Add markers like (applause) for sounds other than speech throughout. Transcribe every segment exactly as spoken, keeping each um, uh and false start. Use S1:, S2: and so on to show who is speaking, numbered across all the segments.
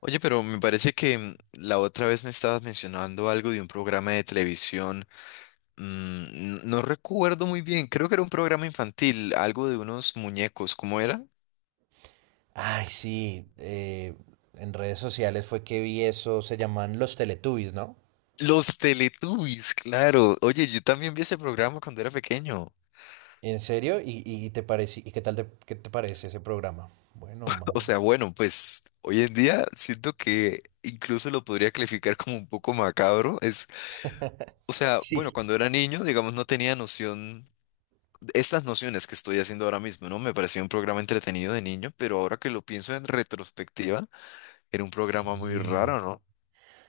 S1: Oye, pero me parece que mm, la otra vez me estabas mencionando algo de un programa de televisión. Mm, n- no recuerdo muy bien, creo que era un programa infantil, algo de unos muñecos, ¿cómo era?
S2: Ay, sí, eh, en redes sociales fue que vi eso, se llaman los Teletubbies, ¿no?
S1: Los Teletubbies, claro. Oye, yo también vi ese programa cuando era pequeño.
S2: ¿En serio? ¿Y, y te parece, y qué tal te, ¿qué te parece ese programa? Bueno o
S1: O
S2: malo.
S1: sea, bueno, pues hoy en día siento que incluso lo podría calificar como un poco macabro. Es, o sea, bueno,
S2: Sí.
S1: cuando era niño, digamos, no tenía noción estas nociones que estoy haciendo ahora mismo, ¿no? Me parecía un programa entretenido de niño, pero ahora que lo pienso en retrospectiva, era un programa muy
S2: Sí.
S1: raro, ¿no?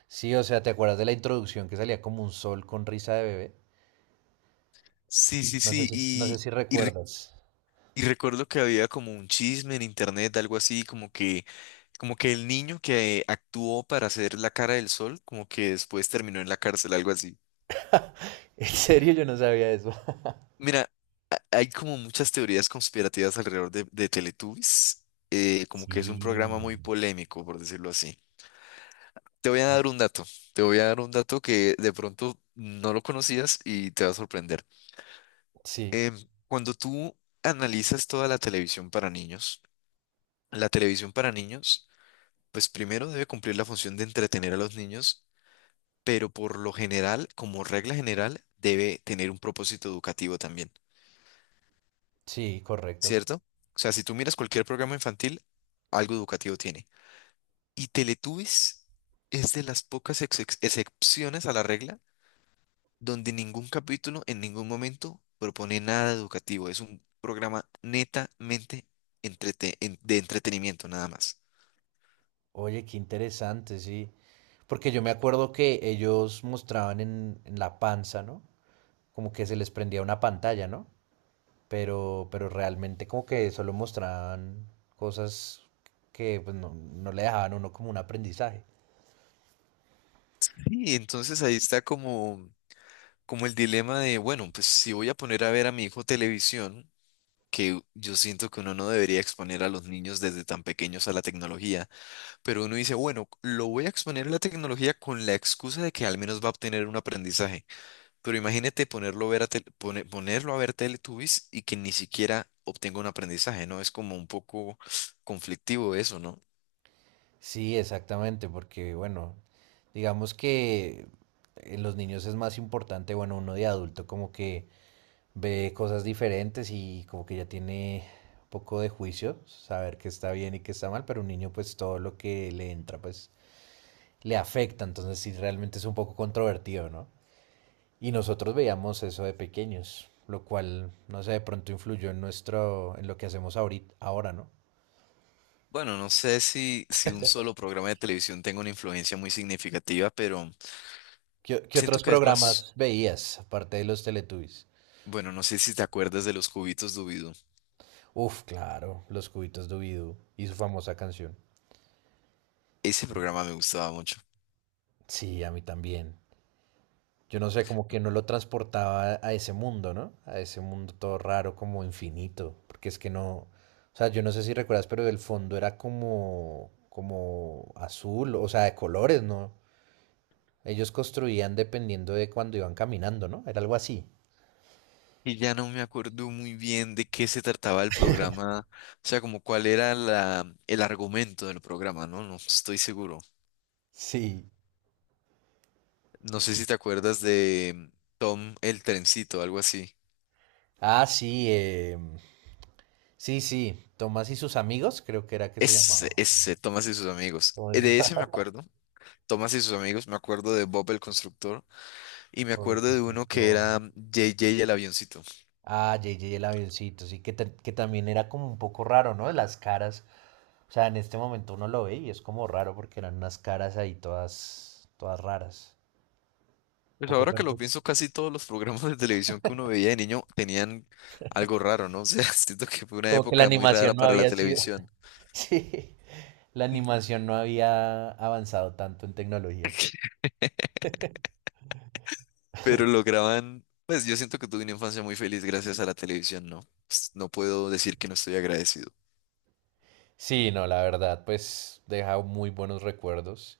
S2: Sí, o sea, ¿te acuerdas de la introducción que salía como un sol con risa de bebé?
S1: Sí, sí,
S2: No sé
S1: sí,
S2: si, no sé
S1: y,
S2: si
S1: y, re-
S2: recuerdas. (laughs)
S1: y recuerdo que había como un chisme en internet, algo así, como que, como que el niño que actuó para hacer la cara del sol, como que después terminó en la cárcel, algo así.
S2: En serio, yo no sabía eso.
S1: Mira, ha- hay como muchas teorías conspirativas alrededor de, de Teletubbies, eh, como que es un programa
S2: Sí.
S1: muy polémico, por decirlo así. Te voy a dar un dato, Te voy a dar un dato que de pronto no lo conocías y te va a sorprender.
S2: Sí,
S1: Cuando tú analizas toda la televisión para niños, la televisión para niños, pues primero debe cumplir la función de entretener a los niños, pero por lo general, como regla general, debe tener un propósito educativo también,
S2: sí, correcto.
S1: ¿cierto? O sea, si tú miras cualquier programa infantil, algo educativo tiene. Y Teletubbies es de las pocas ex- ex- excepciones a la regla donde ningún capítulo en ningún momento propone nada educativo. Es un programa netamente entrete- en- de entretenimiento, nada más.
S2: Oye, qué interesante, sí. Porque yo me acuerdo que ellos mostraban en, en la panza, ¿no? Como que se les prendía una pantalla, ¿no? Pero, pero realmente como que solo mostraban cosas que pues, no, no le dejaban a uno como un aprendizaje.
S1: Y entonces ahí está como, como el dilema de, bueno, pues si voy a poner a ver a mi hijo televisión, que yo siento que uno no debería exponer a los niños desde tan pequeños a la tecnología, pero uno dice, bueno, lo voy a exponer a la tecnología con la excusa de que al menos va a obtener un aprendizaje. Pero imagínate ponerlo a ver a tel- pone- ponerlo a ver Teletubbies y que ni siquiera obtenga un aprendizaje, ¿no? Es como un poco conflictivo eso, ¿no?
S2: Sí, exactamente, porque bueno, digamos que en los niños es más importante, bueno, uno de adulto como que ve cosas diferentes y como que ya tiene un poco de juicio, saber qué está bien y qué está mal, pero un niño pues todo lo que le entra pues le afecta, entonces sí realmente es un poco controvertido, ¿no? Y nosotros veíamos eso de pequeños, lo cual, no sé, de pronto influyó en nuestro, en lo que hacemos ahorita, ahora, ¿no?
S1: Bueno, no sé si, si un solo programa de televisión tenga una influencia muy significativa, pero
S2: ¿Qué, qué
S1: siento
S2: otros
S1: que es más,
S2: programas veías, aparte de los Teletubbies?
S1: bueno, no sé si te acuerdas de los cubitos Dubidú.
S2: Uf, claro, los cubitos Dubidú y su famosa canción.
S1: Ese programa me gustaba mucho.
S2: Sí, a mí también. Yo no sé, como que no lo transportaba a ese mundo, ¿no? A ese mundo todo raro, como infinito, porque es que no, o sea, yo no sé si recuerdas, pero el fondo era como, como azul, o sea, de colores, ¿no? Ellos construían dependiendo de cuando iban caminando, ¿no? Era algo así.
S1: Y ya no me acuerdo muy bien de qué se trataba el programa, o sea, como cuál era la, el argumento del programa, ¿no? No estoy seguro.
S2: Sí.
S1: No sé si te acuerdas de Tom el Trencito, algo así.
S2: Ah, sí, eh, sí, sí. Tomás y sus amigos, creo que era que se
S1: Ese,
S2: llamaba.
S1: ese, Thomas y sus amigos. Eh,
S2: Tomás y sus
S1: De ese me
S2: (laughs)
S1: acuerdo. Thomas y sus amigos, me acuerdo de Bob el Constructor y me
S2: amigos,
S1: acuerdo de uno que
S2: constructor.
S1: era J J el avioncito.
S2: Ah, J J el avioncito, sí, que, ta- que también era como un poco raro, ¿no? Las caras. O sea, en este momento uno lo ve y es como raro porque eran unas caras ahí todas, todas raras. Un
S1: Pues
S2: poco
S1: ahora que lo
S2: pertur-
S1: pienso, casi todos los programas de televisión que uno veía de niño tenían algo raro, ¿no? O sea, (laughs) siento que fue una
S2: Como que la
S1: época muy rara
S2: animación no
S1: para la
S2: había sido.
S1: televisión.
S2: (laughs) Sí, la animación no había avanzado tanto en tecnología.
S1: Pero lograban, pues yo siento que tuve una infancia muy feliz gracias a la televisión, ¿no? Pues, no puedo decir que no estoy agradecido.
S2: Sí, no, la verdad, pues deja muy buenos recuerdos.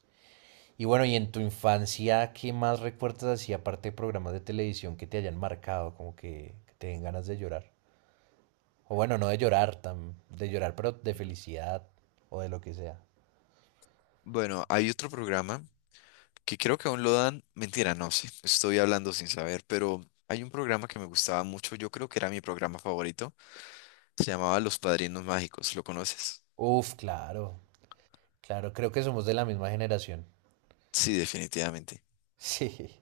S2: Y bueno, y en tu infancia, ¿qué más recuerdas así, aparte de programas de televisión que te hayan marcado, como que, que te den ganas de llorar? O bueno, no de llorar, tan, de llorar, pero de felicidad o de lo que sea.
S1: Bueno, hay otro programa que creo que aún lo dan, mentira, no, sí, estoy hablando sin saber, pero hay un programa que me gustaba mucho, yo creo que era mi programa favorito, se llamaba Los Padrinos Mágicos, ¿lo conoces?
S2: Uf, claro, claro, creo que somos de la misma generación. (laughs)
S1: Sí, definitivamente.
S2: Sí,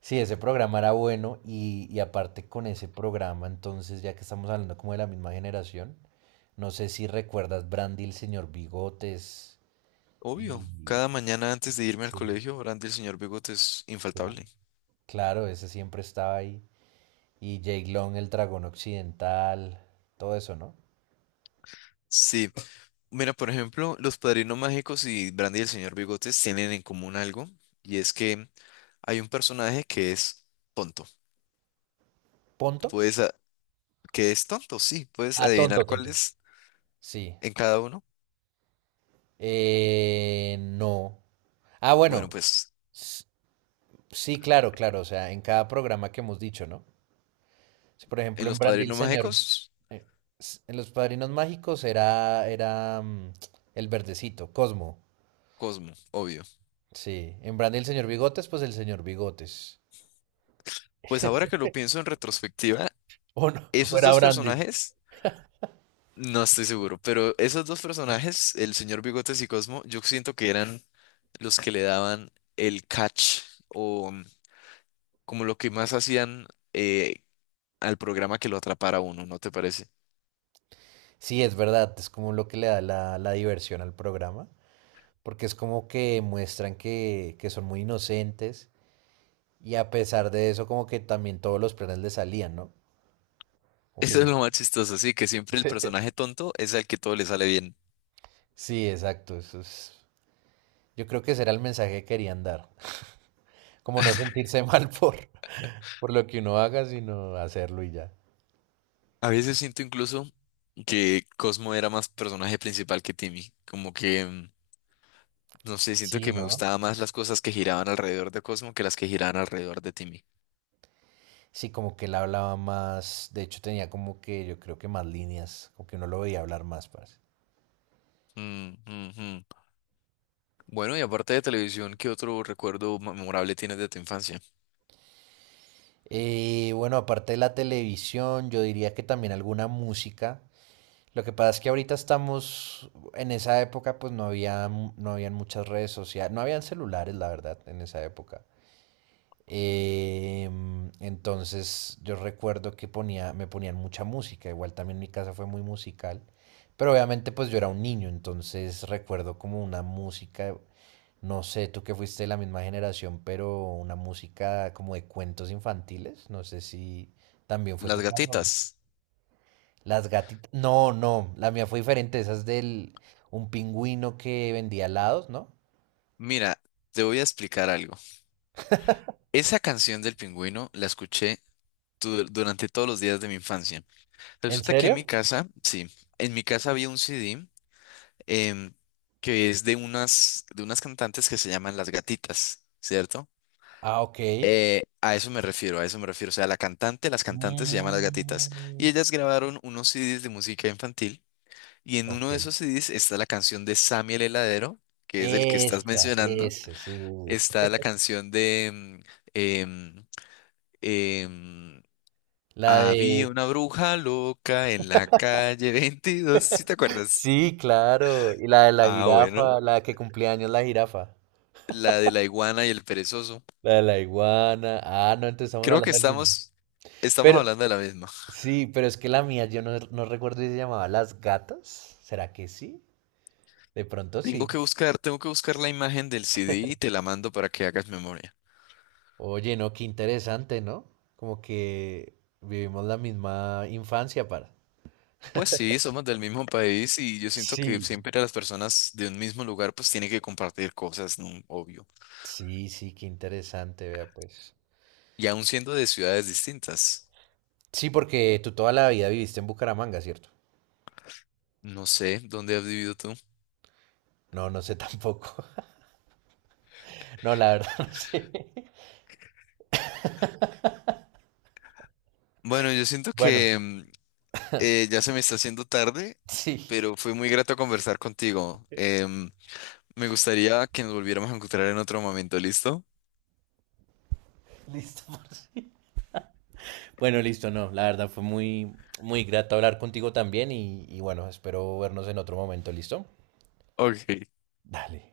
S2: sí, ese programa era bueno y, y aparte con ese programa, entonces ya que estamos hablando como de la misma generación, no sé si recuerdas Brandy, el señor Bigotes,
S1: Obvio,
S2: y
S1: cada mañana antes de irme al
S2: sí,
S1: colegio, Brandy el señor Bigote es
S2: cla-
S1: infaltable.
S2: claro, ese siempre estaba ahí. Y Jake Long, el dragón occidental, todo eso, ¿no?
S1: Sí, mira, por ejemplo, Los Padrinos Mágicos y Brandy y el señor Bigotes tienen en común algo, y es que hay un personaje que es tonto.
S2: ¿Ponto?
S1: Puedes, a- que es tonto, sí, puedes
S2: Ah, tonto,
S1: adivinar cuál
S2: tonto.
S1: es
S2: Sí.
S1: en cada uno.
S2: Eh, no. Ah,
S1: Bueno,
S2: bueno.
S1: pues
S2: s- Sí, claro, claro. O sea, en cada programa que hemos dicho, ¿no? Sí, por
S1: en
S2: ejemplo, en
S1: Los
S2: Brandy el
S1: Padrinos
S2: Señor,
S1: Mágicos,
S2: eh, s- en Los Padrinos Mágicos era, era mm, el verdecito, Cosmo.
S1: Cosmo, obvio.
S2: Sí. En Brandy el Señor Bigotes, pues el señor Bigotes.
S1: Pues ahora que lo pienso en retrospectiva,
S2: O no, (laughs) o
S1: esos
S2: era
S1: dos
S2: Brandy.
S1: personajes, no estoy seguro, pero esos dos personajes, el señor Bigotes y Cosmo, yo siento que eran los que le daban el catch o mm, como lo que más hacían eh, al programa que lo atrapara a uno, ¿no te parece?
S2: Sí, es verdad, es como lo que le da la, la diversión al programa, porque es como que muestran que, que son muy inocentes y a pesar de eso como que también todos los planes le salían, ¿no?
S1: (laughs)
S2: Como que
S1: Eso es
S2: yo-
S1: lo más chistoso, sí, que siempre el
S2: (laughs) Sí.
S1: personaje tonto es al que todo le sale bien.
S2: Sí, exacto, eso es... Yo creo que ese era el mensaje que querían dar, como no sentirse (laughs) mal por, por lo que uno haga, sino hacerlo y ya.
S1: A veces siento incluso que Cosmo era más personaje principal que Timmy, como que... mm, no sé, siento
S2: Sí,
S1: que me
S2: ¿no?
S1: gustaban más las cosas que giraban alrededor de Cosmo que las que giraban alrededor de Timmy.
S2: Sí, como que él hablaba más, de hecho tenía como que yo creo que más líneas, como que uno lo veía hablar más, parce.
S1: Mm, mm, mm. Bueno, y aparte de televisión, ¿qué otro recuerdo memorable tienes de tu infancia?
S2: Eh, bueno, aparte de la televisión, yo diría que también alguna música. Lo que pasa es que ahorita estamos, en esa época pues no había, mu- no habían muchas redes sociales, no habían celulares, la verdad, en esa época. Em, entonces yo recuerdo que ponía, me ponían mucha música, igual también mi casa fue muy musical, pero obviamente pues yo era un niño, entonces recuerdo como una música no sé, tú que fuiste de la misma generación, pero una música como de cuentos infantiles, no sé si también fue
S1: Las
S2: tu caso. ¿No?
S1: Gatitas.
S2: Las gatitas, no, no, la mía fue diferente, esa es del un pingüino que vendía helados, ¿no?
S1: Mira, te voy a explicar algo. Esa canción del pingüino la escuché tu- durante todos los días de mi infancia.
S2: ¿En
S1: Resulta que en
S2: serio?
S1: mi casa, sí, en mi casa había un C D em, que es de unas, de unas cantantes que se llaman Las Gatitas, ¿cierto?
S2: Ah, ok.
S1: Eh, a eso me refiero, a eso me refiero. O sea, la cantante, las cantantes se llaman Las Gatitas. Y
S2: Mm,
S1: ellas grabaron unos C Ds de música infantil. Y en
S2: ok.
S1: uno de esos C Ds está la canción de Sammy el Heladero, que es el que estás
S2: Esta,
S1: mencionando.
S2: ese, sí. Sí, sí.
S1: Está la canción de... mm, em, em,
S2: La
S1: Había
S2: de...
S1: una bruja loca en la calle veintidós. ¿Sí te acuerdas?
S2: Sí, claro. Y la de la
S1: Ah, bueno.
S2: jirafa, la que cumplía años la jirafa.
S1: La de la iguana y el perezoso.
S2: La de la iguana. Ah, no, entonces estamos
S1: Creo que
S2: hablando del mismo.
S1: estamos, estamos
S2: Pero,
S1: hablando de la misma.
S2: sí, pero es que la mía, yo no, no recuerdo si se llamaba Las Gatas. ¿Será que sí? De pronto
S1: Tengo
S2: sí.
S1: que buscar, tengo que buscar la imagen del C D y te la mando para que hagas memoria.
S2: Oye, no, qué interesante, ¿no? Como que vivimos la misma infancia para.
S1: Pues sí, somos del mismo país y yo siento que
S2: Sí.
S1: siempre las personas de un mismo lugar pues tienen que compartir cosas, ¿no? Obvio.
S2: Sí, sí, qué interesante, vea pues.
S1: Y aún siendo de ciudades distintas.
S2: Sí, porque tú toda la vida viviste en Bucaramanga, ¿cierto?
S1: No sé, ¿dónde has vivido tú?
S2: No, no sé tampoco. (laughs) No, la verdad no sé. (laughs)
S1: Bueno, yo siento
S2: Bueno,
S1: que mm, eh, ya se me está haciendo tarde,
S2: sí,
S1: pero fue muy grato conversar contigo. Em, me gustaría que nos volviéramos a encontrar en otro momento, ¿listo?
S2: (laughs) listo. Marci. Bueno, listo, no, la verdad fue muy, muy grato hablar contigo también y, y bueno, espero vernos en otro momento, ¿listo?
S1: Ok.
S2: Dale.